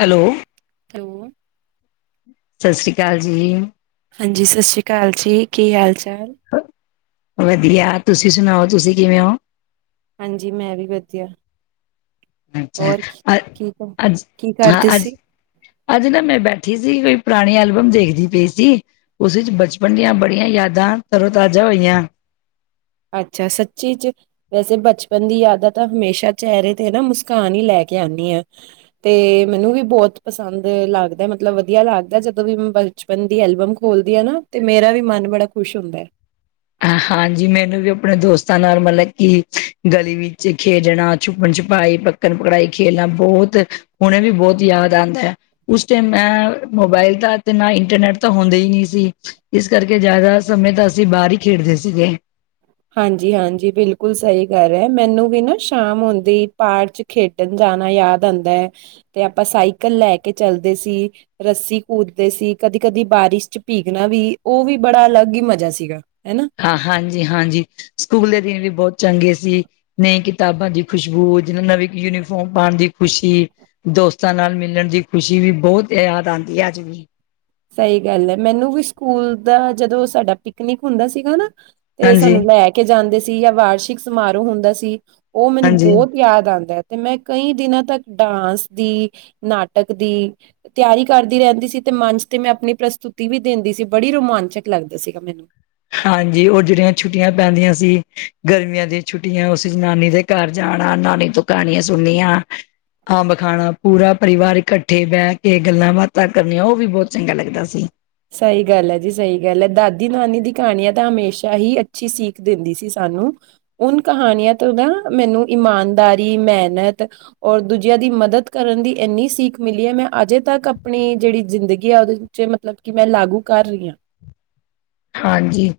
Hello hello ਸਤਿ ਸ਼੍ਰੀ ਅਕਾਲ ਜੀ ਹਾਂਜੀ ਸਤਿ ਸ਼੍ਰੀ ਅਕਾਲ ਜੀ ਕੀ ਹਾਲ ਚਾਲ ਵਧੀਆ ਤੁਸੀਂ ਸੁਣਾਓ ਤੁਸੀਂ ਕਿਵੇਂ ਔ ਹਾਂਜੀ ਮੈਂ ਵੀ ਵਧੀਆ ਅੱਛਾ ਹੋਰ ਕੀ ਅ ਕੀ ਕਰ- ਅੱਜ ਕੀ ਹਾਂ ਕਰਦੇ ਅੱਜ ਸੀ? ਅੱਜ ਨਾ ਮੈਂ ਬੈਠੀ ਸੀ ਕੋਈ ਪੁਰਾਣੀ ਐਲਬਮ ਦੇਖਦੀ ਪਈ ਸੀ ਉਸ ਵਿੱਚ ਬਚਪਨ ਦੀਆਂ ਬੜੀਆਂ ਯਾਦਾਂ ਤਰੋਤਾਜ਼ਾ ਹੋਈਆਂ ਅੱਛਾ ਸੱਚੀ ਚ ਵੈਸੇ ਬਚਪਨ ਦੀ ਯਾਦਾਂ ਤਾਂ ਹਮੇਸ਼ਾ ਚਿਹਰੇ ਤੇ ਨਾ ਮੁਸਕਾਨ ਹੀ ਲੈ ਕੇ ਆਉਂਨੀ ਆ ਤੇ ਮੈਨੂੰ ਵੀ ਬਹੁਤ ਪਸੰਦ ਲੱਗਦਾ ਮਤਲਬ ਵਧੀਆ ਲੱਗਦਾ ਜਦੋਂ ਵੀ ਮ ਬਚਪਨ ਦੀ ਐਲਬਮ ਖੋਲਦੀ ਹੈ ਨਾ ਤੇ ਮੇਰਾ ਵੀ ਮਨ ਬੜਾ ਖੁਸ਼ ਹੁੰਦਾ ਹੈ ਹਾਂਜੀ ਮੈਨੂੰ ਵੀ ਆਪਣੇ ਦੋਸਤਾਂ ਨਾਲ ਮਤਲਬ ਕਿ ਗਲੀ ਵਿੱਚ ਖੇਡਣਾ ਛੁਪਣ ਛੁਪਾਈ ਪ ਪਕੜਨ ਪਕੜਾਈ ਖੇਲਣਾ ਬਹੁਤ ਹੁਣੇ ਵੀ ਬਹੁਤ ਯਾਦ ਆਉਂਦਾ ਹੈ ਉਸ ਟਾਈਮ ਏਂ ਮੋਬਾਇਲ ਤਾਂ ਤੇ ਨਾ ਇੰਟਰਨੈਟ ਤਾਂ ਹੁੰਦਾ ਹੀ ਨਹੀਂ ਸੀ। ਇਸ ਕਰਕੇ ਜ਼ਿਆਦਾ ਸਮੇਂ ਤਾਂ ਅਸੀਂ ਬਾਹਰ ਹੀ ਖੇਡਦੇ ਸੀਗੇ ਹਾਂਜੀ ਹਾਂਜੀ ਬਿਲਕੁਲ ਸਹੀ ਗੱਲ ਹੈ ਮੈਨੂੰ ਵੀ ਨਾ ਸ਼ਾਮ ਹੁੰਦੀ ਪਾਰਕ ਚ ਖੇਡਣ ਜਾਣਾ ਯਾਦ ਆਉਂਦਾ ਹੈ ਤੇ ਆਪਾਂ ਸਾਈਕਲ ਲੈ ਕੇ ਚਲਦੇ ਸੀ ਰੱਸੀ ਕੂਦਦੇ ਸੀ ਕਦੀ ਕਦੀ ਬਾਰਿਸ਼ ਚ ਭੀਕਣਾ ਵੀ ਉਹ ਵੀ ਬੜਾ ਅਲੱਗ ਹੀ ਮਜ਼ਾ ਸੀਗਾ ਹੈ ਨਾ ਹਾਂ ਹਾਂਜੀ ਹਾਂਜੀ ਸਕੂਲ ਦੇ ਦਿਨ ਵੀ ਬਹੁਤ ਚੰਗੇ ਸੀ ਨਈ ਕਿਤਾਬਾਂ ਦੀ ਖੁਸ਼ਬੂ ਜਿਨੂੰ ਨਵੀ ਯੂਨੀਫਾਰਮ ਪਾਉਣ ਦੀ ਖੁਸ਼ੀ ਦੋਸਤਾਂ ਨਾਲ ਮਿਲਣ ਦੀ ਖੁਸ਼ੀ ਵੀ ਬਹੁਤ ਯਾਦ ਆਉਂਦੀ ਹੈ ਅੱਜ ਵੀ। ਸਹੀ ਗੱਲ ਹੈ ਮੈਨੂੰ ਵੀ ਸਕੂਲ ਦਾ ਜਦੋਂ ਸਾਡਾ ਪਿਕਨਿਕ ਹੁੰਦਾ ਸੀਗਾ ਨਾ ਤੇ ਸਾਨੂੰ ਹਾਂਜੀ-ਹਾਂਜੀ। ਲੈ ਕੇ ਜਾਂਦੇ ਸੀ ਯਾ ਵਾਰਸ਼ਿਕ ਸਮਾਰੋਹ ਹੁੰਦਾ ਸੀ ਉਹ ਮੈਨੂੰ ਬਹੁਤ ਯਾਦ ਆਉਂਦਾ ਹੈ ਤੇ ਮੈਂ ਕਈ ਦਿਨਾਂ ਤੱਕ ਡਾਂਸ ਦੀ ਨਾਟਕ ਦੀ ਤਿਆਰੀ ਕਰਦੀ ਰਹਿੰਦੀ ਸੀ ਤੇ ਮੰਚ ਤੇ ਮੈਂ ਆਪਣੀ ਪ੍ਰਸਤੁਤੀ ਵੀ ਦਿੰਦੀ ਸੀ ਬੜੀ ਰੋਮਾਂਚਕ ਲੱਗਦਾ ਸੀਗਾ ਮੈਨੂੰ। ਹਾਂਜੀ ਉਹ ਜਿਹੜੀਆਂ ਛੁੱਟੀਆਂ ਪੈਂਦੀਆਂ ਸੀ ਗਰਮੀਆਂ ਦੀਆਂ ਛੁੱਟੀਆਂ ਉਸ ਚ ਨਾਨੀ ਦੇ ਘਰ ਜਾਣਾ ਨਾਨੀ ਤੋਂ ਕਹਾਣੀਆਂ ਸੁਣਨੀਆ ਅੰਬ ਖਾਣਾ ਪੂਰਾ ਪਰਿਵਾਰ ਇਕੱਠੇ ਬਹਿ ਕੇ ਗੱਲਾਂ ਬਾਤਾਂ ਕਰਨੀਆਂ ਉਹ ਵੀ ਬਹੁਤ ਚੰਗਾ ਲੱਗਦਾ ਸੀ। ਸਹੀ ਗੱਲ ਹੈ ਜੀ ਸਹੀ ਗੱਲ ਹੈ ਦਾਦੀ ਨਾਨੀ ਦੀ ਕਹਾਣੀਆਂ ਤਾਂ ਹਮੇਸ਼ਾ ਹੀ ਅੱਛੀ ਸੀਖ਼ ਦਿੰਦੀ ਸੀ ਸਾਨੂੰ। ਉਨ ਕਹਾਣੀਆਂ ਤੋਂ ਨਾ ਮੈਨੂੰ ਇਮਾਨਦਾਰੀ ਮਿਹਨਤ ਔਰ ਦੂਜਿਆਂ ਦੀ ਮਦਦ ਕਰਨ ਦੀ ਇੰਨੀ ਸੀਖ ਮਿਲੀ ਹੈ ਮੈਂ ਅਜੇ ਤੱਕ ਆਪਣੀ ਜਿਹੜੀ ਜ਼ਿੰਦਗੀ ਆ ਉਹਦੇ ਚ ਮਤਲਬ ਕਿ ਮੈਂ ਲਾਗੂ ਕਰ ਰਹੀ ਆ ਹਾਂਜੀ।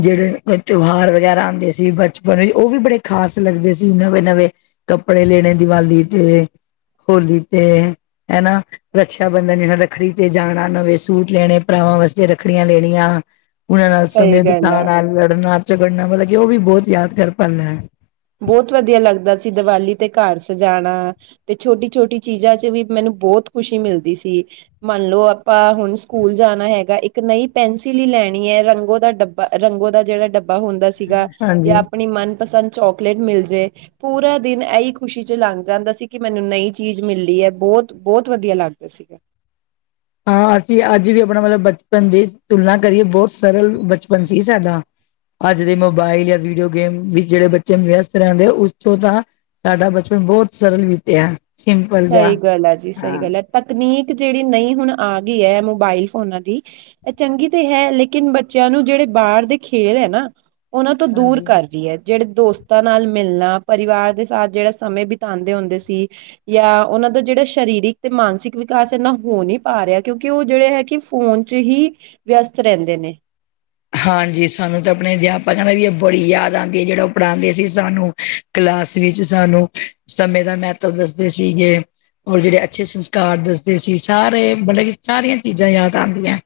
ਜਿਹੜੇ ਤਿਉਹਾਰ ਵਗੈਰਾ ਆਉਂਦੇ ਸੀ ਬਚਪਨ ਵਿੱਚ ਉਹ ਵੀ ਬੜੇ ਖ਼ਾਸ ਲੱਗਦੇ ਸੀ ਨਵੇਂ ਨਵੇਂ ਕੱਪੜੇ ਲੈਣੇ ਦੀਵਾਲੀ ਤੇ ਹੋਲੀ ਤੇ ਹੈਨਾ? ਰਕਸ਼ਾ ਬੰਧਨ ਰੱਖੜੀ ਤੇ ਜਾਣਾ ਨਵੇਂ ਸੂਟ ਲੈਣੇ ਭਰਾਵਾਂ ਵਾਸਤੇ ਰੱਖੜੀਆਂ ਲੈਣੀਆਂ। ਉਹਨਾਂ ਨਾਲ ਸਹੀ ਸਮੇਂ ਗੱਲ ਆ ਬਿਤਾਨਾ ਲੜਨਾ ਝਗੜਨਾ ਮਤਲਬ ਕਿ ਉਹ ਵੀ ਬਹੁਤ ਯਾਦ ਕਰ ਪਲ ਹੈ। ਬਹੁਤ ਵਧੀਆ ਲੱਗਦਾ ਸੀ ਦੀਵਾਲੀ ਤੇ ਘਰ ਸਜਾਣਾ। ਤੇ ਛੋਟੀ ਛੋਟੀ ਚੀਜ਼ਾਂ ਚ ਵੀ ਮੈਨੂੰ ਬਹੁਤ ਖੁਸ਼ੀ ਮਿਲਦੀ ਸੀ। ਮੰਨ ਲਓ ਆਪਾਂ ਹੁਣ ਸਕੂਲ ਜਾਣਾ ਹੈਗਾ ਇੱਕ ਨਈ ਪੈਨਸਿਲ ਹੀ ਲੈਣੀ ਹੈ ਰੰਗੋ ਦਾ ਡੱਬਾ ਰੰਗੋ ਦਾ ਜਿਹੜਾ ਡੱਬਾ ਹੁੰਦਾ ਸੀਗਾ ਯਾ ਹਾਂਜੀ ਆਪਣੀ ਮਨਪਸੰਦ ਚੋਕਲੇਟ ਮਿਲ ਜੇ ਪੂਰਾ ਦਿਨ ਇਹੀ ਖੁਸ਼ੀ ਚ ਲੰਘ ਜਾਂਦਾ ਸੀ ਕਿ ਮੈਨੂੰ ਨਈ ਚੀਜ਼ ਮਿਲੀ ਐ ਬੋਤ ਬੋਤ ਵਧੀਆ ਲੱਗਦਾ ਸੀ। ਹਾਂ ਅਸੀਂ ਅੱਜ ਵੀ ਆਪਣਾ ਮਤਲਬ ਬਚਪਨ ਦੀ ਤੁਲਨਾ ਕਰੀਏ ਬੋਤ ਸਰਲ ਬਚਪਨ ਸੀ ਸਾਡਾ। ਅੱਜ ਦੇ ਮੋਬਾਇਲ ਯਾ ਵੀਡੀਓ ਗੇਮ ਵੀ ਜਿਹੜੇ ਬੱਚੇ ਵਿਅਸਤ ਰਹਿੰਦੇ ਆ ਉਸ ਤੋਂ ਤਾਂ ਸਾਡਾ ਬਚਪਨ ਬਹੁਤ ਸਰਲ ਬੀਤਿਆ। ਸਿੰਪਲ ਜਾ ਸਹੀ ਗੱਲ ਐ ਜੀ ਸਹੀ ਗੱਲ ਐ ਤਕਨੀਕ ਜਿਹੜੀ ਨਈ ਹੁਣ ਆ ਗਈ ਐ ਮੋਬਾਇਲ ਫੋਨਾਂ ਦੀ ਇਹ ਚੰਗੀ ਤੇ ਹੈ ਲੇਕਿਨ ਬੱਚਿਆਂ ਨੂੰ ਜਿਹੜੇ ਬਾਹਰ ਦੇ ਖੇਲ ਐ ਨਾ ਉਹਨਾਂ ਤੋਂ ਦੂਰ ਹਾਂਜੀ। ਕਰਦੀ ਐ, ਜਿਹੜੇ ਦੋਸਤਾਂ ਨਾਲ ਮਿਲਣਾ ਪਰਿਵਾਰ ਦੇ ਸਾਥ ਜਿਹੜਾ ਸਮੇਂ ਬਿਤਾਉਂਦੇ ਹੁੰਦੇ ਸੀ ਯਾ ਉਹਨਾਂ ਦਾ ਜਿਹੜਾ ਸ਼ਰੀਰਿਕ ਤੇ ਮਾਨਸਿਕ ਵਿਕਾਸ ਇਨਾ ਹੋ ਨੀ ਪਾ ਰਿਆ ਕਿਉਂਕਿ ਉਹ ਜਿਹੜੇ ਐ ਕਿ ਫੋਨ ਵਿੱਚ ਹੀ ਵਿਅਸਤ ਰਹਿੰਦੇ ਨੇ। ਹਾਂਜੀ ਸਾਨੂੰ ਤਾਂ ਆਪਣੇ ਅਧਿਆਪਕ ਦੀ ਵੀ ਇਹ ਬੜੀ ਯਾਦ ਆਦੀ ਐ ਜਿਹੜਾ ਉਹ ਪੜਾਦੇ ਸੀ ਸਾਨੂੰ ਕਲਾਸ ਵਿੱਚ ਸਾਨੂੰ ਸਮੇਂ ਦਾ ਮਹੱਤਵ ਦੱਸਦੇ ਸੀਗੇ। ਔਰ ਜਿਹੜੇ ਅੱਛੇ ਸੰਸਕਾਰ ਦੱਸਦੇ ਸੀ ਸਾਰੇ ਮਤਲਬ ਕਿ ਸਾਰੀਆਂ ਚੀਜ਼ਾਂ ਯਾਦ ਆਦੀਆਂ।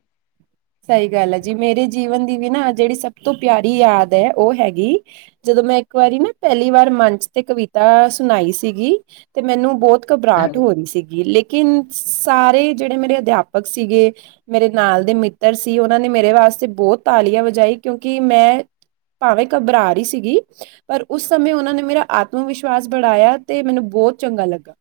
ਸਹੀ ਗੱਲ ਐ ਜੀ ਮੇਰੇ ਜੀਵਨ ਦੀ ਵੀ ਨਾ ਜਿਹੜੀ ਸਭ ਤੋਂ ਪਿਆਰੀ ਯਾਦ ਐ ਉਹ ਹੈਗੀ ਜਦੋਂ ਮੈਂ ਇੱਕ ਵਾਰੀ ਨਾ ਪਹਿਲੀ ਵਾਰ ਮੰਚ ਤੇ ਕਵਿਤਾ ਸੁਣਾਈ ਸੀਗੀ ਤੇ ਮੈਨੂੰ ਬਹੁਤ ਘਬਰਾਹਟ ਹੋ ਰੀ ਸੀਗੀ ਲੇਕਿਨ ਸਾਰੇ ਜਿਹੜੇ ਮੇਰੇ ਅਧਿਆਪਕ ਸੀਗੇ ਮੇਰੇ ਨਾਲ ਦੇ ਮਿੱ ਮਿੱਤਰ ਸੀ ਉਹਨਾਂ ਨੇ ਮੇਰੇ ਵਾਸਤੇ ਬਹੁਤ ਤਾਲੀਆਂ ਵਜਾਈ ਕਿਉਂਕਿ ਮੈਂ ਭਾਵੇਂ ਘਬਰਾ ਰੀ ਸੀਗੀ ਪਰ ਉਸ ਸਮੇਂ ਉਹਨਾਂ ਨੇ ਮੇਰਾ ਆਤਮ ਵਿਸ਼ਵਾਸ ਬਣਾਇਆ ਤੇ ਮੈਨੂੰ ਬਹੁਤ ਚੰਗਾ ਲੱਗਾ।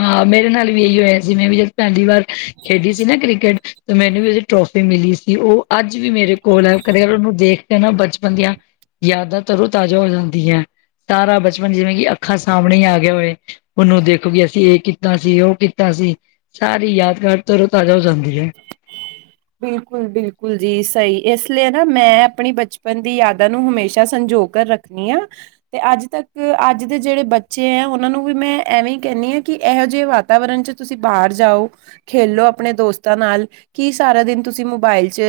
ਹਾਂ ਮੇਰੇ ਨਾਲ ਵੀ ਇਹੀ ਹੋਇਆ ਸੀ ਮੈਂ ਵੀ ਜਦ ਪਹਿਲੀ ਵਾਰ ਖੇਡੀ ਸੀ ਨਾ ਕ੍ਰਿਕਟ ਤੇ ਮੈਨੂੰ ਵੀ ਉਹਦੀ ਟਰੋਫੀ ਮਿਲੀ ਸੀ ਉਹ ਅੱਜ ਵੀ ਮੇਰੇ ਕੋਲ ਐ ਕਦੇ ਕਦਾਰ ਉਹਨੂੰ ਦੇਖ ਕੇ ਨਾ ਬਚਪਨ ਦੀਆਂ ਯਾਦਾਂ ਤਰੋ ਤਾਜ਼ਾ ਹੋ ਜਾਂਦੀਆਂ। ਸਾਰਾ ਬਚਪਨ ਜਿਵੇਂ ਕਿ ਅੱਖਾਂ ਸਾਹਮਣੇ ਈ ਆ ਗਿਆ ਹੋਵੇ ਉਹਨੂੰ ਦੇਖੋ ਇਹ ਕੀਤਾ ਸੀ ਉਹ ਕੀਤਾ ਸੀ ਸਾਰੀ ਯਾਦਗਾਰ ਤਰੋਂ ਤਾਜ਼ਾ ਹੋ ਜਾਂਦੀ ਐ। ਬਿਲਕੁਲ ਬਿਲਕੁਲ ਜੀ ਸਹੀ ਇਸ ਲਈ ਨਾ ਮੈਂ ਆਪਣੀ ਬਚਪਨ ਦੀ ਯਾਦਾਂ ਨੂੰ ਹਮੇਸ਼ਾ ਸੰਜੋ ਰੱਖਣੀ ਆ। ਤੇ ਅੱਜ ਤੱਕ ਅੱਜ ਦੇ ਜਿਹੜੇ ਬੱਚੇ ਐ ਉਹਨਾਂ ਨੂੰ ਵੀ ਮੈਂ ਐਵੇਂ ਹੀ ਕਹਿੰਨੀ ਆ ਕਿ ਇਹੋ ਜਿਹੇ ਵਾ ਵਾਤਾਵਰਨ ਚ ਤੁਸੀਂ ਬਾਹਰ ਜਾਓ, ਖੇਲੋ ਆਪਣੇ ਦੋਸਤਾਂ ਨਾਲ ਕੀ ਸਾਰਾ ਦਿਨ ਤੁਸੀਂ ਮੋਬਾਇਲ ਚ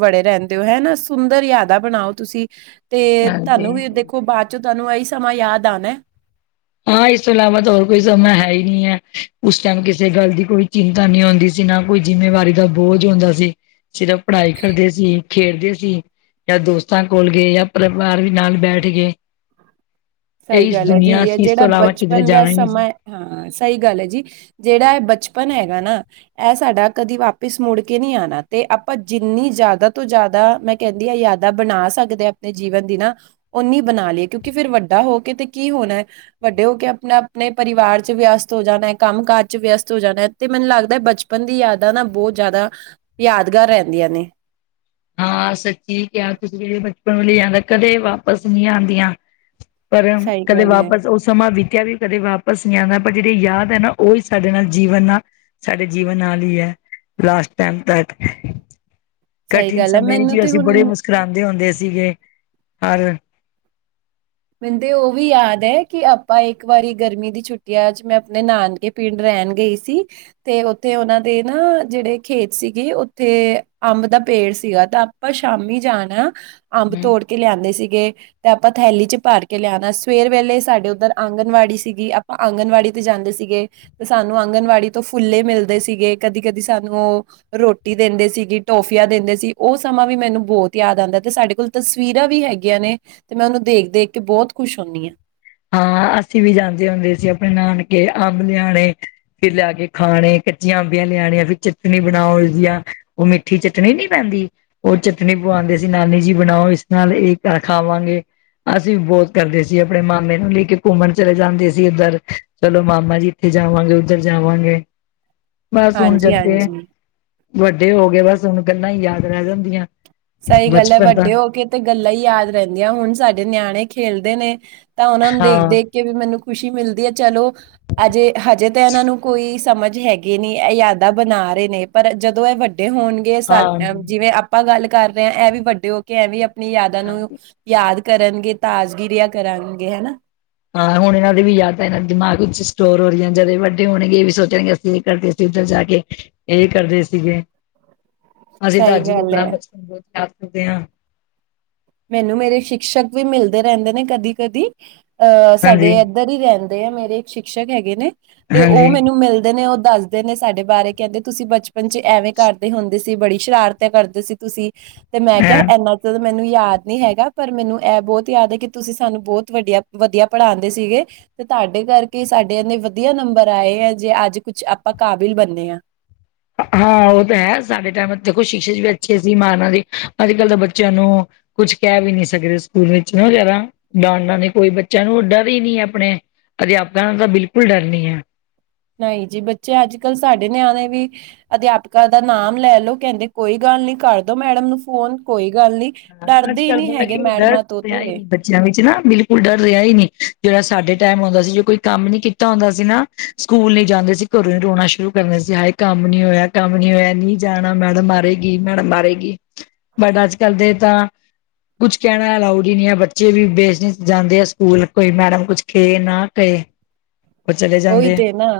ਵੜੇ ਰਹਿੰਦੇ ਹੋ ਹਨਾ ਸੁੰਦਰ ਯਾਦਾ ਬਣਾਓ ਤੁਸੀਂ ਤੇ ਹਾਂਜੀ ਤੁਹਾਨੂੰ ਵੀ ਹਾਂਜੀ ਦੇਖੋ ਬਾਅਦ ਚੋਂ ਤੁਹਾਨੂੰ ਇਹੀ ਸਮਾਂ ਯਾਦ ਆਣਾ। ਹਾਂ ਇਸ ਤੋਂ ਇਲਾਵਾ ਤਾਂ ਹੋਰ ਕੋਈ ਸਮਾਂ ਹੈ ਈ ਨੀ ਐ ਉਸ ਟਾਈਮ ਕਿਸੇ ਗੱਲ ਦੀ ਕੋਈ ਚਿੰਤਾ ਨੀ ਹੁੰਦੀ। ਜਿਨਾ ਕੋਈ ਜਿੰਮੇਵਾਰੀ ਦਾ ਬੋਝ ਹੁੰਂਦਾ ਸੀ, ਸਿਰਫ ਪੜ੍ਹਾਈ ਕਰਦੇ ਸੀ ਖੇਡਦੇ ਸੀ। ਜਾਂ ਦੋਸਤਾਂ ਕੋਲ ਗਏ ਜਾਂ ਪਰਿਵਾਰ ਵੀ ਨਾਲ ਬੈਠ ਗਏ। ਇਹ ਸਹੀ ਇਸ ਗੱਲ ਹੈ ਜੀ ਦੁਨੀਆਂ ਸੀ ਇਸ ਤੋਂ ਜਿਹੜਾ ਇਲਾਵਾ ਕਿਧਰੇ ਬਚਪਨ ਦਾ ਜਾਣਾ ਹੀ ਨਹੀਂ ਸੀ ਸਮਾਂ ਹਾਂ ਸਈ ਗੱਲ ਐ ਜੀ। ਜਿਹੜਾ ਇਹ ਬਚਪਨ ਹੈਗਾ ਨਾ ਇਹ ਸਾਡਾ ਕਦੀ ਵਾਪਿਸ ਮੁੜ ਕੇ ਨੀ ਆਣਾ, ਤੇ ਆਪਾਂ ਜਿੰਨੀ ਜ਼ਿਆਦਾ ਤੋਂ ਜ਼ਿਆਦਾ ਮੈਂ ਕਹਿੰਦੀ ਆ ਯਾਦਾ ਬਣਾ ਸਕਦੇ ਆਪਣੇ ਜੀਵਨ ਦੀ ਨਾ, ੳਨੀ ਬਣਾ ਲਈਏ ਕਿਉਂਕਿ ਫੇਰ ਵੱਡਾ ਵੱਡਾ ਹੋ ਕੇ ਤੇ ਕੀ ਹੋਣਾ ਵੱਡੇ ਹੋ ਕੇ ਆਪਣਾ ਆਪਣੇ ਪਰਿਵਾਰ ਚ ਵਿਅਸਤ ਹੋ ਜਾਣਾ ਕੰਮ ਕਾਜ ਚ ਵਿਅਸਤ ਹੋ ਜਾਣਾ ਤੇ ਮੈਨੂੰ ਲੱਗਦਾ ਬਚਪਨ ਦੀ ਯਾਦਾਂ ਨਾ ਬਹੁਤ ਜ਼ਿਆਦਾ ਯਾਦਗਾਰ ਰਹਿੰਦੀਆਂ ਨੇ। ਹਾਂ ਸੱਚੀ ਕਿਹਾ ਤੁਸੀਂ ਬਚਪਨ ਵਾਲੀ ਜਾਂਦਾ ਕਦੇ ਵਾਪਸ ਨੀ ਆਦੀਆਂ। ਪਰ ਸਹੀ ਕਦੇ ਗੱਲ ਹੈ ਵਾਪਸ ਉਸ ਸਮਾਂ ਬੀਤਿਆ ਵੀ ਕਦੇ ਵਾਪਸ ਨਹੀਂ ਆਂਦਾ, ਪਰ ਜਿਹੜੇ ਯਾਦ ਹੈ ਨਾ ਉਹੀ ਸਾਡੇ ਨਾਲ ਜੀਵਨ ਨਾਲ ਸਾਡੇ ਜੀਵਨ ਨਾਲ ਈ ਐ, ਲਾਸਟ ਟਾਇਮ ਤੱਕ। ਸਹੀ ਕਠਿਨ ਗੱਲ ਹੈ ਸਮੇਂ ਮੈਨੂੰ ਜੀ ਤੇ ਅਸੀਂ ਬੜੇ ਹੁਣ ਮੁਸਕਰਾਉਂਦੇ ਹੁੰਦੇ ਸੀਗੇ, ਹਰ ਮੈਨੂੰ ਤੇ ਉਹ ਵੀ ਯਾਦ ਐ, ਕਿ ਆਪਾਂ ਇੱਕ ਵਾਰੀ ਗਰਮੀ ਦੀ ਛੁੱਟੀਆ'ਚ ਮੈਂ ਅਪਣੇ ਨਾਨਕੇ ਪਿੰਡ ਰਹਿਣ ਗਈ ਸੀ ਤੇ ਉੱਥੇ ਉਹਨਾਂ ਦੇ ਨਾ, ਜਿਹੜੇ ਖੇਤ ਸੀਗੇ ਉੱਥੇ ਅੰਬ ਦਾ ਪੇੜ ਸੀਗਾ, ਤਾਂ ਆਪਾਂ ਸ਼ਾਮੀ ਜਾਣਾ ਅੰਬ ਤੋੜਕੇ ਲਿਆਂਦੇ ਸੀਗੇ, ਤੇ ਆਪਾ ਥੈਲੀ'ਚ ਭਰਕੇ ਲਿਆਣਾ, ਸਵੇਰ ਵੇਲੇ ਸਾਡੇ ਉੱਧਰ ਆਂਗਣਵਾੜੀ ਸੀਗੀ, ਆਪਾ ਆਂਗਨਵਾੜੀ 'ਤੇ ਜਾਂਦੇ ਸੀਗੇ। ਤੇ ਸਾਨੂੰ ਆਂਗਨਵਾੜੀ ਤੋਂ ਫੁੱਲੇ ਮਿਲਦੇ ਸੀਗੇ, ਕਦੀ-ਕਦੀ ਸਾਨੂੰ ਉਹ ਰ੍ਹੋਟੀ ਦਿੰਦੇ ਸੀ ਜੀ, ਟੋਫਿਆ ਦਿੰਦੇ ਸੀ, ਉਹ ਸਮਾਂ ਵੀ ਮੈਨੂੰ ਬਹੁਤ ਯਾਦ ਆਂਦਾ ਤੇ ਸਾਡੇ ਕੋਲ ਤਸਵੀਰਾ ਵੀ ਹੈਗੀਆਂ ਨੇ, ਤੇ ਮੈਂ ਉਹਨੂੰ ਦੇਖ-ਦੇਖਕੇ ਬਹੁਤ ਖੁਸ਼ ਹੁੰਨੀ ਆ। ਹਾਂ, ਅਸੀਂ ਵੀ ਜਾਂਦੇ ਹੁੰਦੇ ਸੀ ਆਪਣੇ ਨਾਨਕੇ ਅੰਬ ਲਿਆਣੇ ਫਿਰ ਲਿਆਕੇ ਖਾਣੇ, ਕੱਚੀਆਂ ਅੰਬੀਆਂ ਲਿਆਣੀਆਂ ਫਿਰ ਚਟਨੀ ਬਣਾਓ ਉਸਦੀਆ। ਉਹ ਮਿੱਠੀ ਚਟਣੀ ਨੀ ਪੈਂਦੀ। ਉਹ ਚਟਨੀ ਪਵਾਂਦੇ ਸੀ, ਨਾਨੀ ਜੀ ਬਣਾਓ ਇਸ ਨਾਲ, ਏ ਖਾਵਾਂਗੇ। ਅਸੀ ਵੀ ਬਹੁਤ ਕਰਦੇ ਸੀ, ਅਪਣੇ ਮਾਮੇ ਲੇਕੇ ਘੁੰਮਣ ਚਲੇ ਜਾਂਦੇ ਸੀ ਉੱਧਰ, ਚਲੋ ਮਾਮਾ ਜੀ ਇੱਥੇ ਜਾਵਾਂਗੇ, ਉੱਧਰ ਜਾਵਾਂਗੇ। ਬਸ ਹੁਣ ਜਦ ਦੇ ਹਾਂਜੀ-ਹਾਂਜੀ। ਵੱਡੇ ਹੋਗੇ, ਬਸ ਹੁਣ ਗੱਲਾਂ ਯਾਦ ਰਹਿ ਜਾਂਦੀਆਂ। ਸਹੀ ਗੱਲ ਐ, ਬਚਪਨ ਤਾਂ ਵੱਡੇ ਹੋਕੇ ਤੇ ਗੱਲਾ ਈ ਯਾਦ ਰਹਿੰਦੀਆਂ, ਹੁਣ ਸਾਡੇ ਨਿਆਣੇ ਖੇਲਦੇ ਨੇ ਤਾਂ ਉਹਨਾ ਨੂੰ ਹਾਂ ਦੇਖ-ਦੇਖਕੇ ਵੀ ਮੈਨੂੰ ਖੁਸ਼ੀ ਮਿਲਦੀ ਏ, ਚਲੋ ਅਜੇ, ਹਜੇ ਤਾਂ ਇਹਨਾਂ ਨੂੰ ਕੋਈ ਸਮਝ ਹੈ ਕਿ ਨਹੀ, ਇਹ ਯਾਦਾਂ ਬਣਾ ਰਹੇ ਨੇ, ਪਰ ਜਦੋਂ ਇਹ ਵੱਡੇ ਹੋਣਗੇ ਸਾ, ਹਾਂ ਜਿਵੇਂ ਆਪਾ ਗੱਲ ਕਰ ਰਹੇ ਆਂ, ਐਵੀ ਵੱਡੇ ਹੋਕੇ ਐਂਵੀ ਆਪਣੀ ਯਾਦਾਂ ਨੂੰ ਹਾਂਜੀ। ਯਾਦ ਕਰਨਗੇ, ਤਾਜਗੀਰੀਆਂ ਕਰਨਗੇ, ਹੈਨਾ। ਹਾਂ ਹੁਣ ਇਹਨਾਂ ਦੇ ਵੀ ਯਾਦ ਤਾਂ ਇਹਨਾਂ ਦਿਮਾਗ ਵਿੱਚ ਸਟੋਰ ਹੋ ਰਹੀਆਂ, ਜਦੋਂ ਏ ਵੱਡੇ ਹੋਣਗੇ ਇਹ ਵੀ ਸੋਚਣਗੇ ਅਸੀਂ ਇਹ ਕਰਦੇ ਤੇ ਉੱਧਰ ਜਾਕੇ, ਏ ਕਰਦੇ ਸੀਗੇ। ਅਸੀਂ ਤਾਂ ਸਹੀ ਅੱਜ ਵੀ ਗੱਲ ਅਪਣਾ ਐ। ਬਚਪਨ ਯਾਦ ਕਰਦੇ ਆਂ। ਮੈਨੂੰ ਮੇਰੇ ਸ਼ਿਕਸ਼ਕ ਵੀ ਮਿਲਦੇ ਰਹਿੰਦੇ ਨੇ ਕਦੀ-ਕਦੀ, ਅਹ ਹਾਂਜੀ ਸਾਡੇ ਇੱਧਰ ਹੀ ਰਹਿੰਦੇ ਆ ਮੇਰੇ ਇੱਕ ਸ਼ਿਕਸ਼ਕ ਹੈਗੇ ਨੇ, ਤੇ ਉਹ ਹਾਂਜੀ ਮੈਨੂੰ ਮਿਲਦੇ ਨੇ ਉਹ ਦੱਸ ਨੇ ਸਾਡੇ ਬਾਰੇ ਕਹਿੰਦੇ ਤੁਸੀਂ ਬਚਪਨ'ਚ ਐਵੇਂ ਕਰਦੇ ਹੁੰਦੇ ਸੀ, ਬੜੀ ਸ਼ਰਾਰਤ ਕਰਦੇ ਸੀ ਤੁਸੀ। ਤੇ, ਮੈਂ ਹੈਂ ਕਿਹਾ, ਇਨਾ ਕ ਤ ਮੈਨੂੰ ਯਾਦ ਨਹੀਂ ਹੈਗਾ, ਪਰ ਮੈਨੂੰ ਐ ਬਹੁਤ ਯਾਦ ਏ, ਕਿ ਤੁਸੀਂ ਸਾਨੂੰ ਬਹੁਤ ਵਧੀਆ-ਵਧੀਆ ਪੜ੍ਹਾਂਦੇ ਸੀਗੇ। ਤੇ ਧਹਾਡੇ ਕਰਕੇ ਸਾਡੇ ਏਨੇ ਵਧੀਆ ਨੰਬਰ ਆਏ ਆ, ਜੇ ਅੱਜ ਕੁਛ ਆਪਾਂ ਕਾਬਿਲ ਬੰਨੇ ਆ। ਹਾਂ ਉਹ ਤਾਂ ਹੈ, ਸਾਡੇ ਟਾਈਮ ਦੇਖੋ ਸ਼ਿਕਸ਼ੇ ਵੀ ਅੱਛੇ ਸੀ, ਮਾਰਨਾ ਤੇ, ਅੱਜ-ਕੱਲ ਤਾ ਬੱਚਿਆਂ ਨੂੰ ਕੁਛ ਕਹਿ ਵੀ ਨਹੀਂ ਸਕਦੇ ਸਕੂਲ ਵਿੱਚ ਜਰਾ, ਡਾਂਟਣਾ ਨੀ ਕੋਈ ਬੱਚਿਆਂ ਨੂੰ, ਡਰ ਈ ਨਹੀਂ ਅਪਣੇ ਅਧਿਆਪਕਾਂ ਦਾ ਤਾਂ ਬਿਲਕੁਲ ਡਰ ਨੀ ਐ। ਨਹੀਂ ਜੀ, ਬੱਚੇ ਅੱਜ-ਕੱਲ ਸਾਡੇ ਨਿਆਣੇ ਵੀ ਅਧਿਆਪਕਾ ਦਾ ਨਾਮ ਲੈਲੋ, ਕਹਿੰਦੇ ਕੋਈ ਗੱਲ ਨੀ ਕਰਦੋ ਮੈਡਮ ਨੂੰ ਫੋਨ, ਕੋਈ ਗੱਲ ਨੀ। ਹਾਂ, ਅੱਜ ਡਰਦੇ ਈ ਕੱਲ ਨਹੀਂ ਬੜਾ ਹੈਗੇ, ਕਿ ਡਰ ਮੈਡਮਾਂ ਤੋਂ ਰਿਹਾ ਹੀ ਤੇ। ਨਹੀਂ ਬੱਚਿਆਂ ਵਿੱਚ ਨਾ, ਬਿਲਕੁਲ ਡਰ ਰਿਹਾ ਈ ਨਹੀਂ, ਜਿਹੜਾ ਸਾਡੇ ਟਾਈਮ ਹੋਂਦਾ ਸੀ, ਜੋ ਕੋਈ ਕੰਮ ਨੀ ਕੀਤਾ ਹੁੰਦਾ ਸੀ ਨਾ ਸਕੂਲ ਨੀ ਜਾਂਦੇ ਸੀ, ਘਰੋਂ ਈ ਰੋਣਾ ਸ਼ੁਰੂ ਕਰ ਦਿੰਦੇ ਸੀ, ਹਾਏ ਕੰਮ ਨੀ ਹੋਇਆ, ਕੰਮ ਨੀ ਹੋਇਆ ਨੀ। ਜਾਣਾ, ਮੈਡਮ ਮਾਰੇਗੀ, ਮੈਡਮ ਮਾਰੇਗੀ, ਬਟ ਅੱਜ-ਕੱਲ ਦੇ ਤਾਂ ਕੁਛ ਕਹਿਣਾ ਅਲਾਊਡ ਈ ਨਹੀਂ ਐ, ਬੱਚੇ ਵੀ ਵੇਸਟਜ ਜਾਂਦੇ ਆ ਸਕੂਲ ਕੋਈ ਮੈਡਮ ਕੁਛ ਕਹੇ ਨਾ ਕਏ। ਓਈ ਤੇ ਨਾ।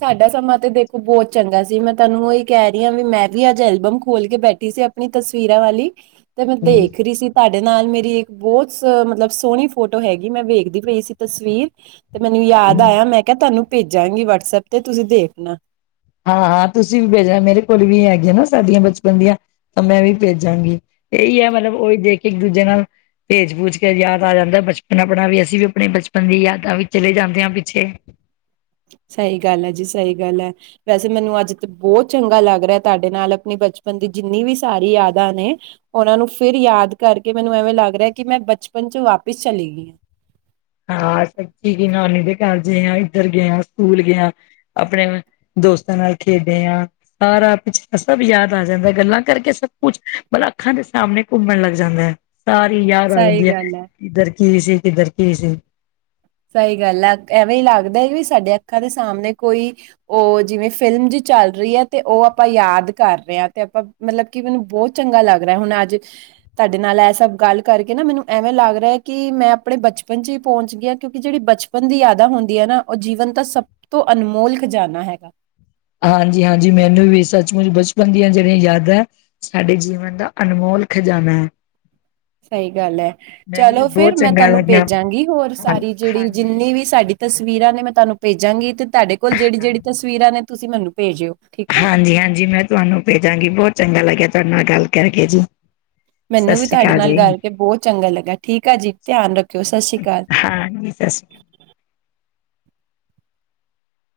ਸਾਡਾ ਸਮਾਂ ਤੇ ਦੇਖੋ ਬੋਤ ਚੰਗਾ ਸੀ ਮੈਂ ਤੁਹਾਨੂੰ ਓਈ ਕੈ ਰੀਆ ਵੀ ਮੈਂ ਵੀ ਅੱਜ ਐਲਬਮ ਖੋਲ ਕੇ ਬੈਠੀ ਸੀ ਅ ਆਪਣੀ ਤਸਵੀਰਾਂ ਵਾਲੀ ਤੇ ਮੈਂ ਦੇਖ ਆ ਰੀ ਸੀ ਤੁਹਾਡੇ ਨਾਲ ਮੇਰੀ ਇੱਕ ਬੋਤ ਸ ਮਤਲਬ ਸੋਣੀ ਫੋਟੋ ਹੈਗੀ ਮੈਂ ਵੇਖਦੀ ਪਈ ਸੀ ਤਸਵੀਰ ਤੇ ਮੈਨੂੰ ਯਾਦ ਆਇਆ ਮੈਂ ਕਿਆ ਤੁਹਾਨੂੰ ਭੇਜਾਂਗੀ ਵਟਸਐਪ ਤੇ ਤੁਸੀਂ ਦੇਖਣਾ। ਹਾਂ-ਹਾਂ ਤੁਸੀਂ ਵੀ ਭੇਜਣਾ ਮੇਰੇ ਕੋਲ ਵੀ ਹੈਗੀਆਂ ਨਾ ਸਾਡੀਆਂ ਬਚਪਨ ਦੀਆਂ। ਤਾਂ ਮੈਂ ਵੀ ਭੇਜਾਂਗੀ ਏਹੀ ਐ ਮਤਲਬ ਓਈ ਦੇਖ ਕੇ ਇੱਕ ਦੂਜੇ ਨਾਲ ਭੇਜ-ਭੂਜ ਕੇ ਯਾਦ ਆ ਜਾਂਦਾ ਬਚਪਨ ਆਪਣਾ ਵੀ ਅਸੀਂ ਵੀ ਆਪਣੇ ਬਚਪਨ ਦੀ ਯਾਦਾਂ ਵੀ ਚਲੇ ਜਾਂਦੇ ਆ ਪਿੱਛੇ। ਸਈ ਗੱਲ ਐ ਜੀ ਸਈ ਗੱਲ ਐ। ਵੈਸੇ ਮੈਨੂੰ ਅੱਜ ਤ ਚੰਗਾ ਲੱਗ ਰਿਆ ਤੁਹਾਡੇ ਨਾਲ ਆਪਣੀ ਬਚਪਨ ਦੀ ਜਿੰਨੀ ਵੀ ਸਾਰੀ ਯਾਦਾਂ ਨੇ ਓਨਾਂ ਨੂੰ ਫਿਰ ਯਾਦ ਕਰਕੇ ਮੈਨੂੰ ਐਵੇਂ ਲੱਗ ਰਿਆ ਕੀ ਮੈਂ ਬਚਪਨ ਚ ਵਾਪਿਸ ਚਲੀ ਗਈ ਆ। ਹਾਂ ਸਭ [unintelligible] ਨਾਨੀ ਦੇ ਘਰਜੇ ਆ ਇੱਧਰ ਗਿਆ ਸਕੂਲ ਗਿਆ ਆਪਣੇ ਦੋਸਤਾਂ ਨਾਲ ਖੇਡੇ ਆ ਸਾਰਾ ਪਿਛੜਾ ਸਭ ਯਾਦ ਆ ਜਾਂਦਾ ਗੱਲਾਂ ਕਰਕੇ ਸਭ ਕੁਛ ਮਨ ਅੱਖਾਂ ਦੇ ਸਾਮਣੇ ਘੁੰਮਣ ਲੱਗ ਜਾਂਦੈ। ਸਾਰੀ ਯਾਦ ਆ ਸਹੀ ਜਾਂਦੀ ਐ ਗੱਲ ਹੈ ਕਿੱਧਰ ਕੀ ਸੀ ਕਿੱਧਰ ਕੀ ਸੀ। ਸਈ ਗੱਲ ਐ ਐਵੇਂ ਈ ਲੱਗਦਾ ਵੀ ਸਾਡੇ ਅੱਖਾਂ ਦੇ ਸਾਮਣੇ ਕੋਈ ਓ ਜਿਵੇਂ ਫਿਲਮ ਜੀ ਚੱਲ ਰੀਆ ਤੇ ਓ ਆਪਾਂ ਯਾਦ ਕਰ ਰਿਆ ਤੇ ਆਪਾਂ ਮਤਲਬ ਕੀ ਮੈਨੂੰ ਬੋਤ ਚੰਗਾ ਲੱਗ ਰਿਆ ਹੁਣ ਅੱਜ ਤਾਡੇ ਨਾਲ ਐ ਸਭ ਗੱਲ ਕਰਕੇ ਨਾ ਮੈਨੂੰ ਐਵੇਂ ਲੱਗ ਰਿਐ ਕੀ ਮੈਂ ਆਪਣੇ ਬਚਪਨ ਚ ਈ ਪਹੁੰਚ ਗਿਆ ਕਿਉਂਕੀ ਜੇੜੀ ਬਚਪਨ ਦੀ ਯਾਦਾਂ ਹੁੰਦੀ ਐ ਨਾ ਓ ਜੀਵਨ ਦਾ ਸਭ ਤੋਂ ਅਨਮੋਲ ਖਜ਼ਾਨਾ ਹੈਗਾ। ਹਾਂਜੀ-ਹਾਂਜੀ ਮੈਨੂੰ ਵੀ ਸੱਚਮੁੱਚ ਬਚਪਨ ਦੀਆਂ ਜੇੜੀਆਂ ਯਾਦਾਂ ਸਾਡੇ ਜੀਵਨ ਦਾ ਅਨਮੋਲ ਖਜਾਨਾ ਐ। ਸਈ ਗੱਲ ਐ ਮੈਨੂੰ ਵੀ ਚਲੋ ਫੇਰ ਬਹੁਤ ਮੈਂ ਚੰਗਾ ਤੁਹਾਨੂੰ ਲੱਗਿਆ ਭੇਜਾਂਗੀ ਹੋਰ ਸਾਰੀ ਜੇੜੀ ਹਾਂਜੀ। ਜਿੰਨੀ ਵੀ ਸਾਡੀ ਤਸਵੀਰਾਂ ਨੇ ਮੈਂ ਤੁਹਾਨੂੰ ਭੇਜਾਂਗੀ ਤਹਾਡੇ ਕੋਲ ਜੇੜੀ-ਜੇੜੀ ਤਸਵੀਰਾਂ ਨੇ ਤੁਸੀਂ ਮੈਨੂੰ ਭੇਜਿਓ ਠੀ ਹਾਂਜੀ-ਹਾਂਜੀ ਮੈਂ ਤੁਹਾਨੂੰ ਭੇਜਾਂਗੀ ਬੋ ਚੰਗਾ ਲੱਗਿਆ ਤੁਹਾਡੇ ਨਾਲ ਗੱਲ ਕਰਕੇ ਜੀ। ਸਤਿ ਮੈਨੂੰ ਵੀ ਸ੍ਰੀ ਤੁਹਾਡੇ ਅਕਾਲ ਨਾਲ ਜੀ ਗੱਲਕੇ ਬੋ ਚੰਗਾ ਲੱਗਾ ਠੀਕ ਆ ਜੀ ਧਿਆਨ ਰੱਖਿਓ ਸਸ ਸ਼੍ਰੀ ਕਾਲ। ਹਾਂਜੀ ਸਤਿ ਸ੍ਰੀ ਅਕਾਲ।